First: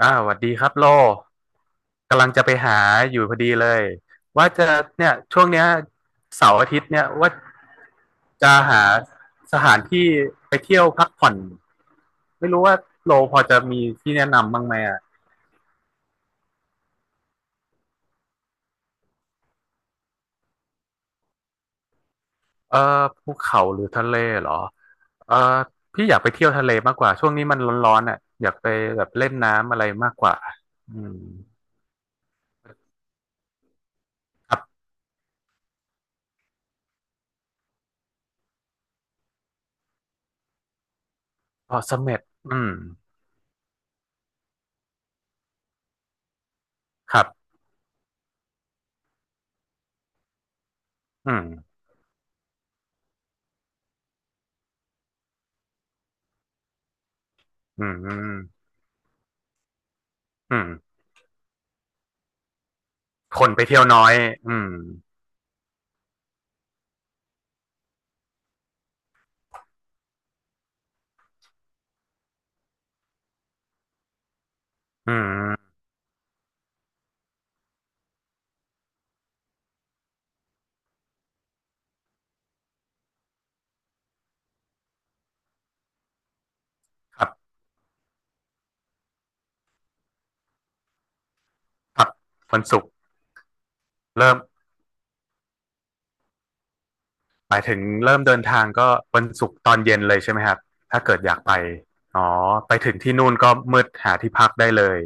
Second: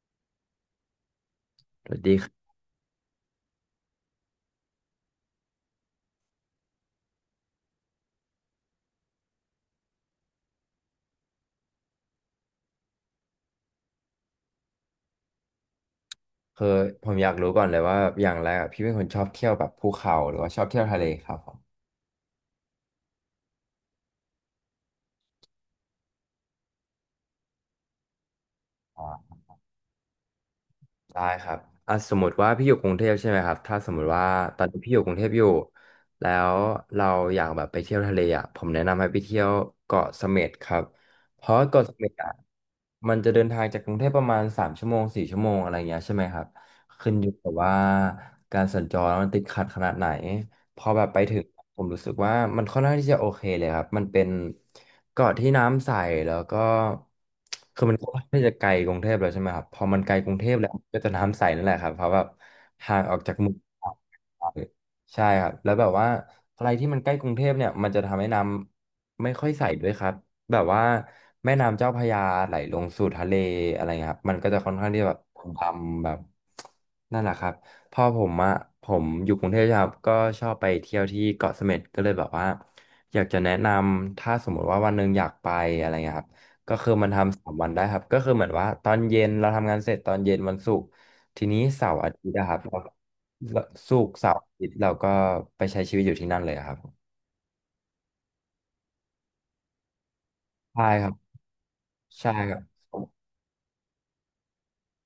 หวัสดีครับโลสวัสดีกำคลัรังบจะไปหาอยู่พอดีเลยว่าจะเนี่ยช่วงเนี้ยเสาร์อาทิตย์เนี่ยว่าจะหาสถานที่ไปเที่ยวพักผ่อนไม่รู้ว่าโลพอจะมีที่แนะนำบ้างไหมอ่ะคือผมอยากรู้ก่อนเลยว่าอย่างแรกอะพี่เป็นคนชอบเที่ยวแบบภูเขาหรือว่าชอบเที่ยวทะเลครับผมเออภูเขาหรือทะเลเหรอเออพี่อยากไปเที่ยวทะเลมากกว่าช่วงนี้มันร้อนๆอ่ะอยากไปแบอ่บเล่นาน้ำอะไรมากกว่าอืมได้ครับอ่ะสมมติว่าพี่อยู่กรุงเทพใช่ไหมครับถ้าสมมติว่าครัตอนนี้บพี่อยู่กรุงเทพอยู่แล้วเราอยากแบบไปเที่ยวทะเลอ่ะผมแนะนำให้ไปเที่ยวเกาะเสม็ดครับเพราะพอเกาะเสเสม็ดม็ดอ่ะอืมมันจะเดินทางจากกรุงเทพประมาณ3 ชั่วโมง4 ชั่วโมงอะไรเงี้ยใช่ไหมครับขึ้นครัอยู่บกับว่าการสัญจรมันติดขัดขนาดไหน พอแบบไปอืถึงมผมรู้สึกว่ามันค่อนข้างที่จะโอเคเลยครับมันเป็นเกาะที่น้ำใสแล้วก็คือือมมันก็อืค่อนมข้างที่จะไกลกรุงเทพแล้วใช่ไหมครับพอมันไกลกรุงเทพอืแล้มวก็จะน้ำใสนั่นแหละครับเพราะแบบห่างออกจากคเมืนองไปเที่ยวน้อยอืมใช่ครับแล้วแบบว่าอะไรที่มันใกล้กรุงเทพเนี่ยมันจะทำให้น้ำไม่ค่อยใสด้วยครับแบบว่าแม่น้ำเจ้าพระยาไหลลงสู่ทะเลอะไรเงี้ยครับมันก็จะค่อนข้างที่อืแบบดมำแบบนั่นแหละครับ พอผมอะผมอยู่กรุงเทพใช่ไหมครับก็ชอบไปเที่ยวที่เกาะเสม็ดก็เลยแบบว่าอยากจะแนะนำถ้าสมมติว่าวันหนึ่งอยากไปอะไรเงี้ยครับก็คือมันครัทำสาบ มวันได้ครับก็คือเหมือนว่าตอนเย็นเราทำงานเสร็จตอนเย็นวันศุกร์ทีนี้เสาคร์รับอาทิตย์นะครัวับนเราศุกร์ศุกร์เสาเริ่มร์อาทิตย์เราก็ไปใช้ชีวิตอยู่ที่นั่นเลยอะครับหมายถึงเริ่มเดินทางก็วันศุกร์ตอนเย็นเลยใช่ไหมครับใช่ถ้าครับเกิดอยากไปอ๋อใช่ครับ ไปถึงที่นู่นก็มืดหาที่พักได้เลย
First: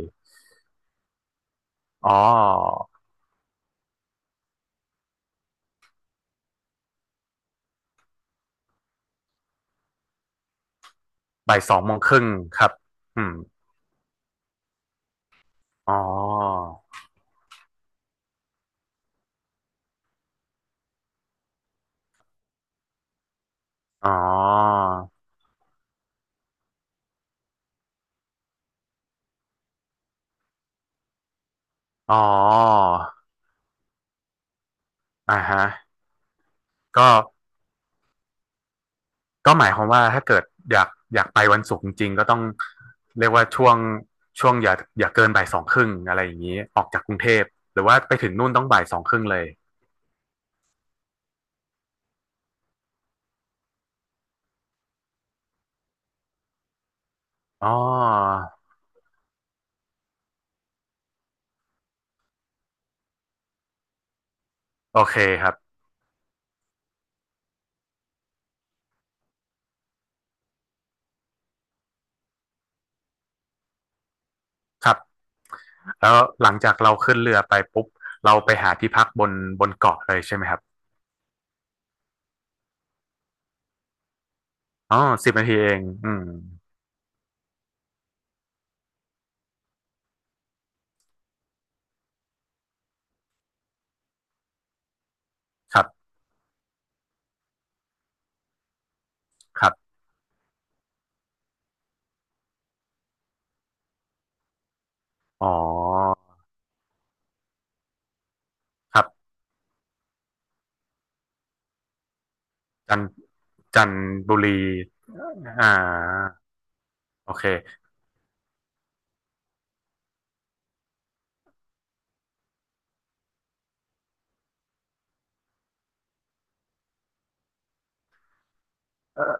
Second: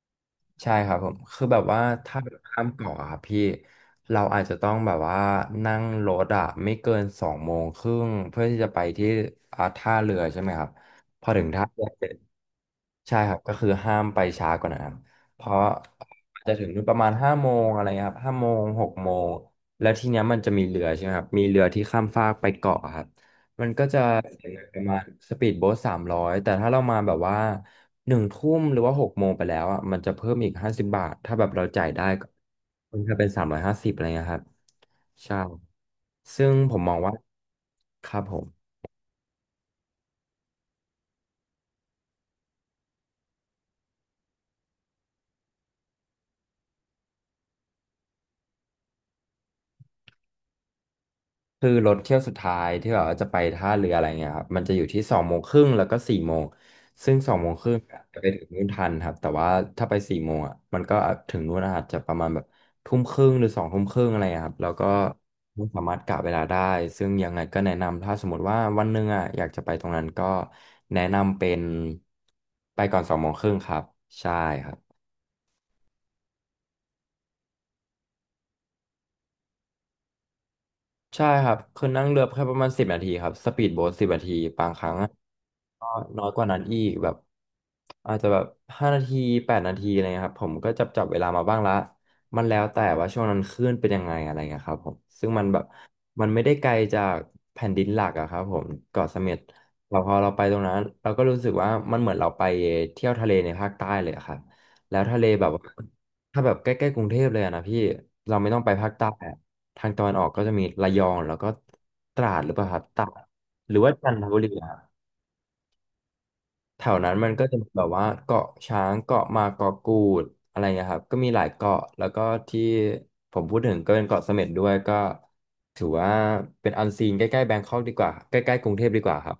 ใช่ครับผมคือแบบว่าอ๋อถ้าแบบข้ามเกาะอะครับพี่เราอาจจะต้องแบบว่านั่งรถอะไม่เกินสองโมงครึ่งเพื่อที่จะไปที่ท่าเรือใช่ไหมครับพอถึงบ่ายท่าสอเรืงอโมงเสคร็จรึ่งครับใช่อืคมรับก็คือห้ามไปช้ากว่านั้นครับเพราะอ๋ออาจจะถึงนู่นประมาณห้าโมงอะไรเงี้ยครับห้าโมงหกโมงแล้วทีเนี้ยมันจะมีเรือใช่ไหมครับมีเรือที่ข้ามฟากไปเกาะครับ มันก็จะอ๋อเสียเงินประมาณสปีดโบ๊ทสามร้อยแต่ถ้าเรามาแบบว่า1 ทุ่มหรือว่าหกโมงไปแล้วอ่ะมันจะเพิ่มอีก50 บาทถ้าแบบเราจ่ายได้อ๋อก็มันจะเป็น350อะไรเงี้ยครับอ่าใช่ฮะซึ่งผมมองก็ว่าครับผม ก็หมายความว่าถ้าเกิดอยากอยากไปวันศุกร์จริงๆก็ต้องเรียกว่าช่วงอย่าเกินบ่ายสองครึ่งอะไรอย่างนี้ออกจากกรุงเทพหรือว่าไปถึงนู่นต้องบ่ายสองครึ่งเลยคือรถเที่ยวสุดท้ายที่แบบว่าจะไปท่าเรืออะไรเงี้ยครับมันจะอยู่ที่สองโมงครึ่งแล้วก็สี่โมงซึ่งสองโมงคอ๋อ รึ่งจะไปถึงนู่นทันครับแต่ว่าถ้าไปสี่โมงอ่ะมันก็ถึงนู่นอาจจะประมาณแบบทุ่มครึ่งหรือ2 ทุ่มครึ่งอะไรเงี้ยครับแล้วก็โอเคครัไม่บสามารถกะเวลาได้ซึ่งยังไงก็แนะนำถ้าสมมติว่าวันหนึ่งอ่ะอยากจะไปตรงนั้นก็แนะนำเป็นไปก่อนสองโมงครึ่งครับใช่ครับ ครับแล้วหลังจากเราขึ้นเรือไปปุ๊บเราไปหาที่พักบนเกาะเลยใช่ไหมครับใช่ครับคือนั่งเรือแค่ประมาณสิบนาทีครับสปีดโบ๊ทสิบนาทีบางครั้อ๋งออะสิบนาทีเองก็น้อยกว่านั้นอีกแบบอาจจะแบบ5 นาที8 นาทีอะไรเงี้ยครับผมก็จับเวลามาบ้างละมันแล้วแต่ว่าช่วงนั้นคลื่นเป็นยังไงอะไรเงี้ยครับผมซึ่งมันแบบครับมันไม่ได้ไกลจากแผ่นดินหลักอะครับผมเกาะเสม็ดครับเราพอเราไปตรงนั้นเราก็รู้สึกว่ามันเหมือนเราไปเที่ยวทะเลในภาคใต้เลยอะครับแล้วทะเลแบอ๋บว่า อถ้าแบบใกล้ๆกรุงเทพเลยอะนะพี่เราไม่ต้องไปภาคครัใต้บอะทางตะวันออกก็จะมีระยองแล้วก็ตราดหรือเปล่าครับตจันราดหรือจันว่าทจันทบุบุรีรีอะอ่าแถวนั้นมัโอนก็เคจะมีแบบว่าเกาะช้างเกาะมาเกาะกูดอะไรเงี้ยครับก็มีหลายเกาะแล้วก็ที่ผมพูดถึงก็เป็นเกาะเสม็ดด้วยก็ถือว่าเป็นอันซีนใกล้ๆแบงคอกดีกว่าใกล้ๆกรุงเทพดีกว่าเอครัอบ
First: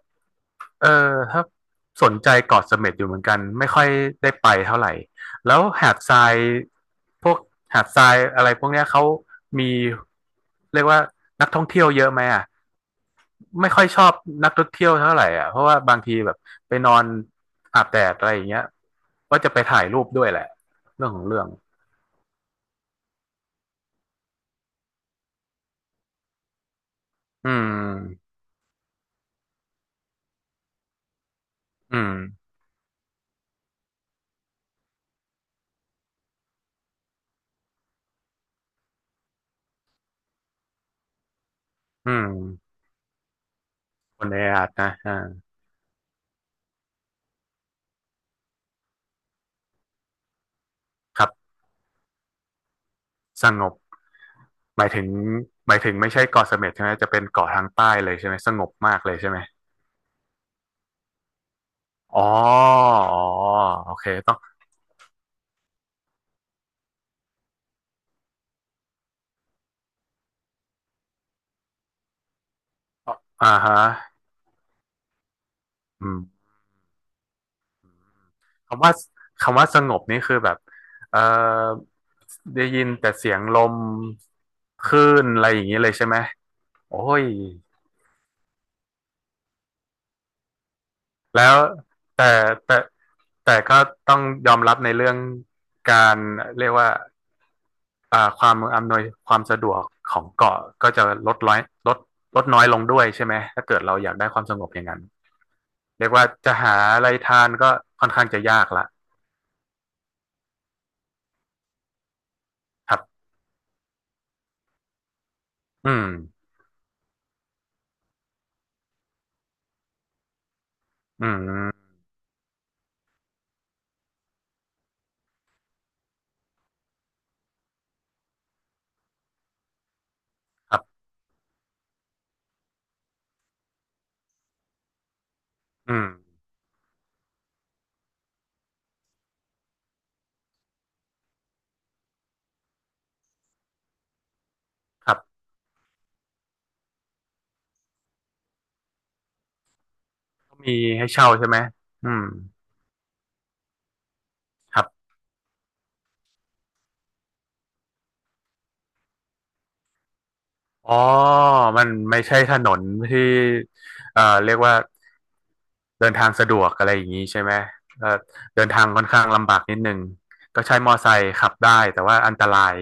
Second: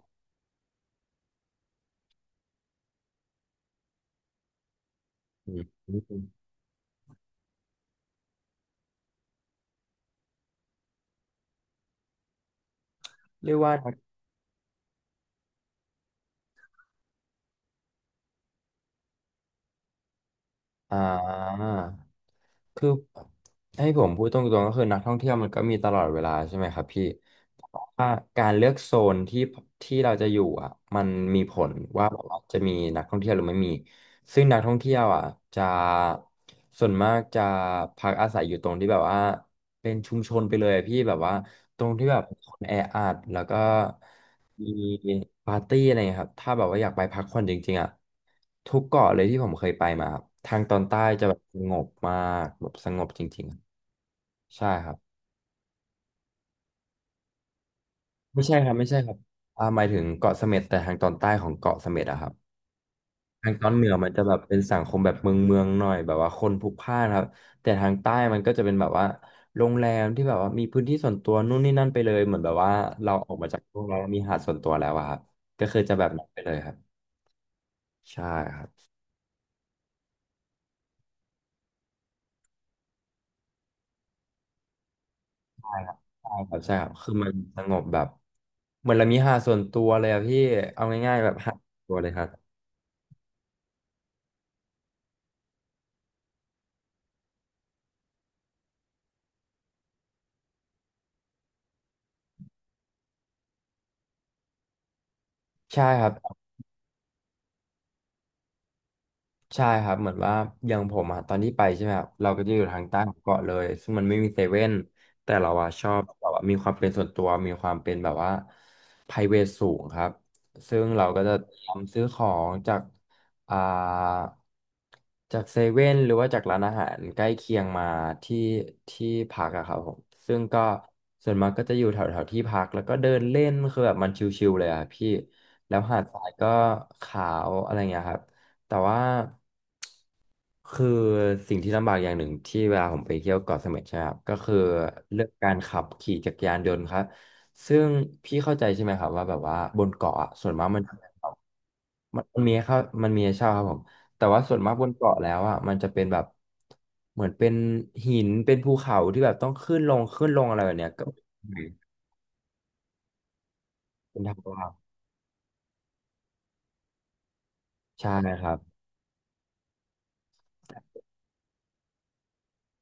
เออถ้าสนใจเกาะเสม็ดอยู่เหมือนกันไม่ค่อยได้ไปเท่าไหร่อืแล้วมหาดทรายพวกหาดทรายอะไรพวกเนี้ยเขามีเรียกว่านักท่องเที่ยวเยอะไหมอ่ะ เรียกไม่ว่า ค่อยชอบนักท่องเที่ยวเท่าไหร่อ่ะเพราะว่าบางทีแบบไปนอนอาบแดดอะไรอย่างเงี้ยว่าจะไปถ่ายรูปด้วยแหละอ่าเรื่องของเรื่องคือให้ผมพูดตรงๆก็คือนักท่องเที่ยวมันก็มีตลอดเวลาใช่ไหมครับพี่อืเพราะว่ามการเลือกโซนที่ที่เราจะอยู่อ่ะมันมีผลอืว่ามแบบว่าจะมีนักท่องเที่ยวหรือไม่มีซึ่งนักท่องเที่ยวอ่ะจะส่วนมากจะพักอาศัยอยู่ตรงที่แบบว่าเป็นชุมชนไปเลยอะพี่แบบว่าตรงที่อืแบบมคนแออัดแล้วก็ คนในอามีดนะอ่าปาร์ตี้อะไรเงี้ยครับถ้าแบบว่าอยากไปพักผ่อนจริงๆอ่ะทุกเกาะเลยที่ผมเคยไปมาครับทางตอนใต้คจะรัแบบบสงบมากแบบสงบจริสงงบๆใช่หคมายรับถึงหมายถึงไม่ใช่เกาะเสม็ดใช่ไหมจะเป็นเกาะทางใต้เลยใช่ไหมไม่สใช่งคบรับไม่มาใช่กคเลรับยใช่ไหมหมายถึงเกาะเสม็ดแต่ทางตอนใต้ของเกาะเสม็ดอ๋อะอครับอ๋อทางตอนเหนืโออเคมันจะต้แบองบเป็นสังคมแบบเมืองเมืองหน่อยแบบว่าคนพลุกพล่านครับแต่ทางใต้มันก็จะเป็นแบบว่าโรงแรมที่แบบว่ามีพื้นที่ส่วนตัวนู่นนี่นั่นไปเลยเหมือนแบบว่าเราออกอ่ามาจากฮะโรงแรมมีหาดส่วนตัวแล้วอะครับก็คือจะแบอืบม นั้นไปเลยครับใช่ครับ คำว่าคำว่าสงบนี่คือแบบเอ่อได้ยินแต่เสียงลมคลื่นอะไรอย่างใช่นี้คเลยรับใช่ไหมใช่ครับใช่ครับโอ้คือยมันสงบแบบเหมือนเรามีหาดส่วนตัวเลยอะพี่เอาง่ายๆแบบแล้หาวดส่วนตัวเลยครับแต่แต่แต่ก็ต้องยอมรับในเรื่องการเรียกว่าอ่าความอำนวยความสะดวกของเกาะก็จะลดน้อยลดลดน้อยลงด้วยใช่ไหมถ้าเกิดเราอยากได้ความสงบอย่างนั้นใช่คเรีรัยบ กว่าจะหาอะไรทานก็ค่อนข้างจะยากละใช่ครับเหมือนว่าอย่างผมอะตอนที่ไปใช่ไหมครับเราก็จะอยู่ทางครัใต้ของบเกาะเลยซึ่งมันไม่มีเซเว่นแต่เราอะชอือบมแบบว่ามีความเป็นส่วนตัวมีความเป็นแบบว่า private สูงครับซึ่งเราก็อืจะเตรียมมซื้อของจากอ่าจากเซเว่นหรือว่าจากร้านอาหารใกล้เคียงมาที่พักอะครับผมซึ่งก็ครับส่วนมากก็จะอยู่แถวแถวที่พักแล้วก็เดินเล่นคือแบบมันชิลๆเลยอะพี่แล้วหาอืดมทรายก็ขาวอะไรเงี้ยครับ แต่ว่าคือสิ่งที่ลำบากอย่างหนึ่งที่เวลาผมไปเที่ยวเกาะเสม็ดใช่ไหมครับก็คือครัเรื่องบ การขับขี่จักรยานยนต์ครับซึ่งพี่เข้าใจใช่ไหมครับว่าแบบว่าบนเกาะอะส่วนมากมีมันจะให้เป็นแบเช่าบใช่ไหมอืมัมนมนมีให้เข้ามันมีให้เช่าครับผมแต่ว่าส่วนมากครับนบเกาะแล้วอ่ะมันจะเป็นแบบเหมือนเป็นหินเป็นภูเขาที่แบบต้องขึ้นลงขึ้นลงอะไรแบบเนี้ยอ๋อก็มันไม่ใช่ถนนที่เป็นทางเรียกลาดว่าเดินทางสะดวกอะไรอย่างนี้ใช่ไหมเอ่อใช่ครับ เดินทางค่อนข้างลำบากนิดนึงก็ใช้มอไซค์ขับได้แต่ว่าอันตราย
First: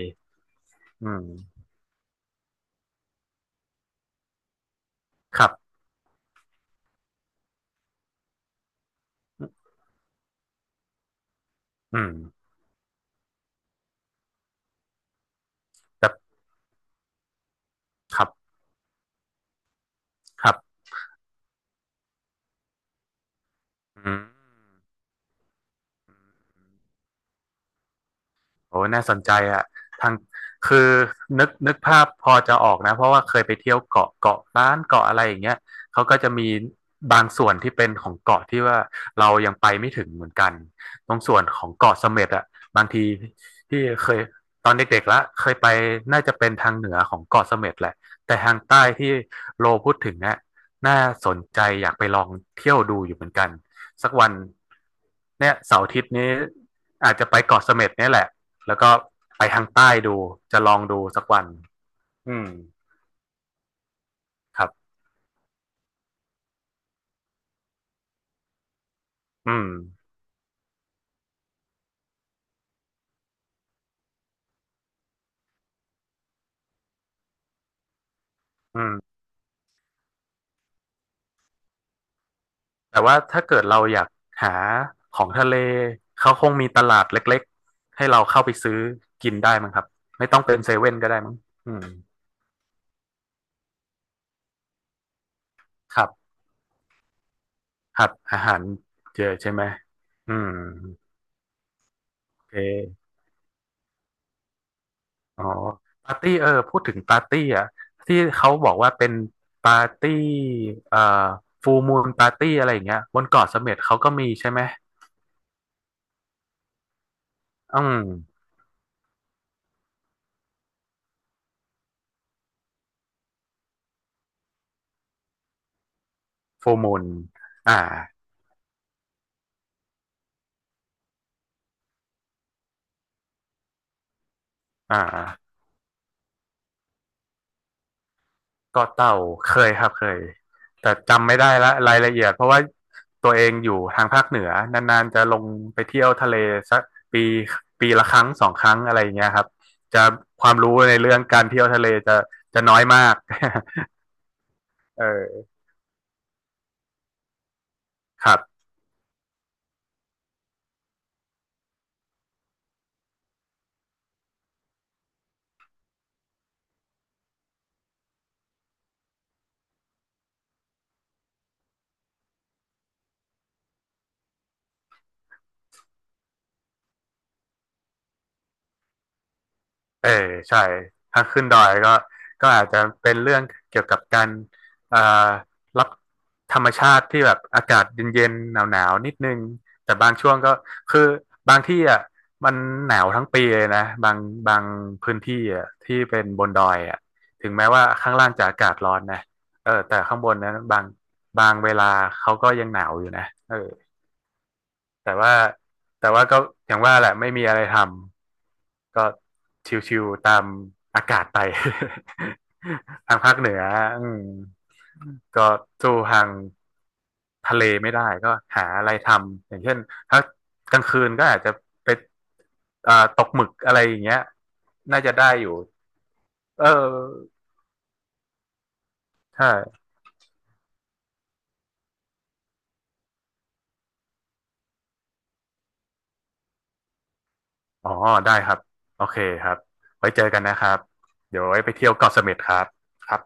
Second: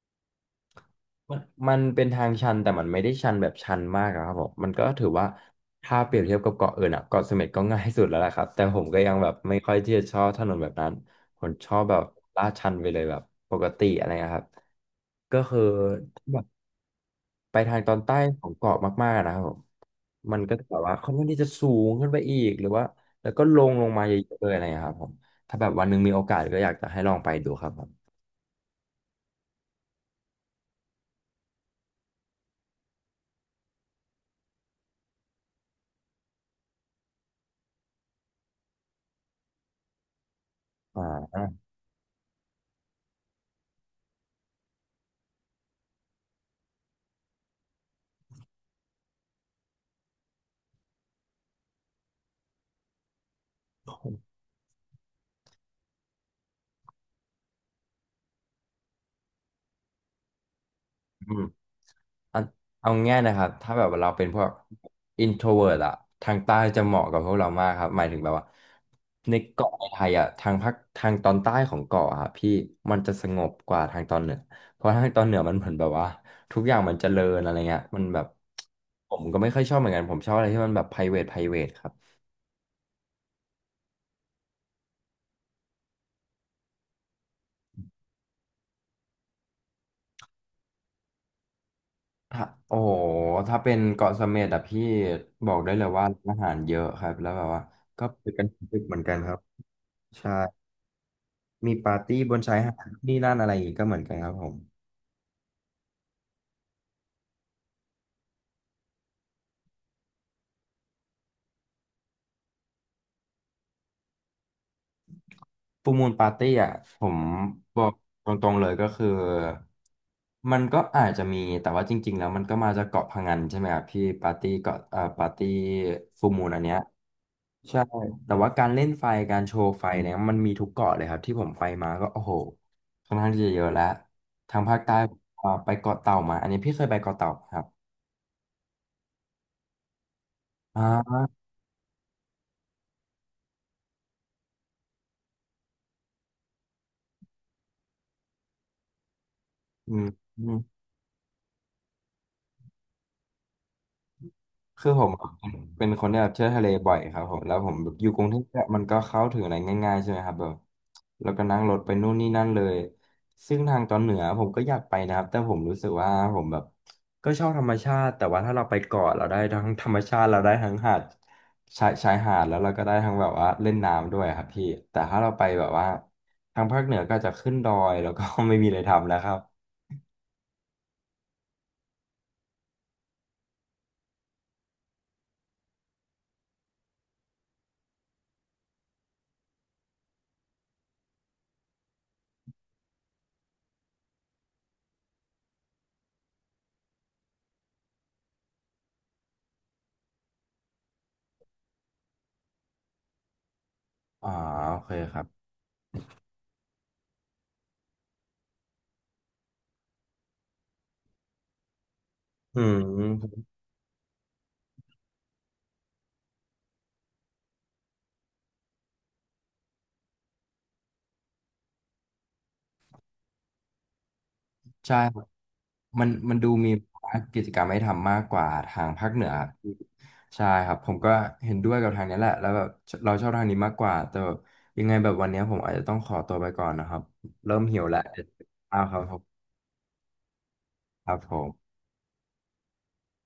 อืมันมมันเป็นทางชันแต่มันไม่ได้ชันแบบชันมากอะครับผมมันก็ถือว่าครับถ้าเปรียบเทียบกับเกาะอื่นอะเกาะเสม็ดก็ง่ายสุดแล้วแหละครับแต่ผมก็ยังแบบไม่ค่อยที่จะชอบถนนแบบนั้นผมชอบแบอืบมลาดชันไปเลยแบบปกติอะไรนะครับก็คือแต่แบบไปทางตอนใต้ครับของเกาะมากๆนะครับผมมันคก็รัจะแบบบว่าค่อนข้างที่จะสูงขึ้นไปอีกหรือว่าแล้วก็ลงลงมาอืเยอะม ๆเลยอะไรนะครับผมถ้าแบบวันหนึงมีโอกาสก็อยากจะให้ลองไปดูครับผมโอ้น่าสนใจอ่ะทางคือนึกภาพพอจะออกนะเพราะว่าเคยไปเที่ยวเกาะเกาะล้านเกาะอะไรอย่างเงี้ยเขาก็จะมีบางส่วนที่เป็นของเกาะที่ว่าเรายังไปไม่ถึงเหมือนกันอตรงส่วน่า ของเกาะเสม็ดอ่ะบางทีที่เคยตอนเด็กๆละเคยไปน่าจะเป็นทางเหนือของเกาะเสม็ดแหละแต่ทางใต้ที่โลพูดถึงเนี่ยน่าสนใจอยากไปลองเที่ยวดูอยู่เหมือนกันสักวัน เนี่ยเสาร์อาทิตย์นี้อาจจะไปเกาะเสม็ดเนี่ยแหละ แล้วก็ไปทางใต้ดูจะลองดูสักวันอืเอามเอาง่ายนะครับถ้าแบบว่าเราเป็นพวก ครับ introvert อะทางใต้จะเหมาะกับพวกเรามากครับหมายถึงแบบว่าในอืมเกาะในไทยอะทางภาคทางตอนใต้ของเกาะอะครับพี่มันจะสงบกว่าทางตอนเหนือเพราะทางตอนเหนือมันเหมือนแบบว่าทุกอย่างมันเจริญอะไรเงี้ยมันแบบอืผมมก็ไม่ค่อยชอบเหมือนกันผมชอบอะไรที่มันแบบ private private ครับแต่ว่าถ้าเกิดเราอยากหาของทะเลเขาคงมีตลาดเล็กๆให้เราเข้าไปซื้อกินได้มั้งครับไม่ต้องเป็นเซเว่นก็ได้มั้งอืมถ้าโอ้โหถ้าเป็นเกาะเสม็ดอะพี่บอกได้เลยคว่ารับร้านอาหารเยอะครับแล้วแบบว่าคก็รับไปอากันหาถึรงดึกเหมือนกันเจอครับใช่ไหมใช่ อืมมีปาร์ตี้บนโอเคชายหาดนี่นั่นอะไรอย่างงี้ก็เหมือนกันครับผมอ๋อปาร์ตี้เออพูดถึงปาร์ตี้อ่ะที่เขาบอกว่าเป็นปาร์ตี้เอ่อฟูมูนปาร์ตี้อะไรอย่างเงี้ยบนเกาะเสม็ดเขาก็มีใช่ไหมฟูลมูนปาร์ตี้อ่ะผมอืบอกม ตรงๆเลยก็คือมันก็อาจจะมีแต่ว่าจริงๆแล้วมันก็มาจากเกาะพะงันใช่ไหมครับพี่ปาร์ตี้เกาะปาร์ตี้ฟูลมูนอันโฟเนี้ยร์มูลอ่าใช่แต่ว่าการเล่นไฟการโชว์ไฟเนี่ยมันมีทุกเกาะเลยครับที่ผมไปมาก็โอ้โหค่อนข้างที่จะเยอะแล้วทางภาคใต้อ่ผมก็าไปเกาะเต่ามาอันนี้พี่เคยไปเกาะเต่าไหมครับก็เต่าเคยครับเคยแต่อ่าจำไม่ได้ละรายละเอียด เพราะว่าตัวเองอยู่ทางภาคเหนือนานๆจะลงไปเที่ยวทะเลสักปีปีละครั้งสองครั้งอะไรอย่างเงี้ยครับ อืจะม ความรู้ในเรื่องการเที่ยวทะเลจะน้อยมาก คือ ผเมออเป็นคนที่แบบเที่ยวทะเลบ่อยครับผมแล้วผมแบบอยู่กรุคงเทรัพบ เนี่ยมันก็เข้าถึงอะไรง่ายๆใช่ไหมครับแบบแล้วก็นั่งรถไปนู่นนี่นั่นเลยซึ่งทางตอนเหนือผมก็อยากไปนะครับแต่ผมรู้สึกว่าผมแบบก็ชอบธรรมชาติแต่ว่าถ้าเราไปเกาะเราได้ทั้งธรรมชาติเราได้ทั้งหาดชายหาดแล้วเราก็ได้ทั้งแบบว่าเล่นน้ำด้วยครับพี่แต่ถ้าเราไปแบบว่าทางภาคเหนือก็จะขึ้นดอยแล้วก็ ไม่มีอะไรทำแล้วครับเออใช่ถ้าขึ้นดอยก็อาจจะเป็นเรื่องเกี่ยวกับการเอ่รับธรรมชาติที่แบบอากาศเย็นๆหนาวๆนิดนึงแต่บางช่วงก็คือบางที่อ่ะมันหนาวทั้งปีเลยนะบางพื้นที่อ่ะที่เป็นบนดอยอ่ะถึงแม้ว่าข้างล่างจะอากาศร้อนนะเออแต่ข้างบนนั้นบางเวลาเขาก็ยังหนาวอยู่นะเออ อ๋อโอเคแต่ครับว่าแต่ว่าก็อย่างว่าแหละไม่มีอะไรทำก็ชิวๆตามอากาศไป อื ทางภาคเหม นืออืมก็สู้ทางทะเลไม่ได้ก็หาอะไรทำอย่างเช่นถ้ากลางคืนก็อาจจะไปตกหมึกอะไรอย่างเงี้ยใช่น่าจะครัได้บอยู่มันดูเอมีอกิจกรรมให้ทำมากกว่าทางภาคเหนือครับพี่ใช่ใช่ครับ ผมก็เห็นด้วยกับทางนี้แหละแล้วแบบเราชอบทางนี้มากกว่า แต่แบบยังไงแบบวันนี้ผมอาจจะต้องขอตัวไปก่อนนะครับ เริ่มหิวอ๋อแล้วเดี๋ยวได้กครับิ้าวครัโอบผเคมครับไว้เจอกันนะครับครับผเดี๋ยวมไว้ไปเที่ยวเกาะเสม็ดครับครับ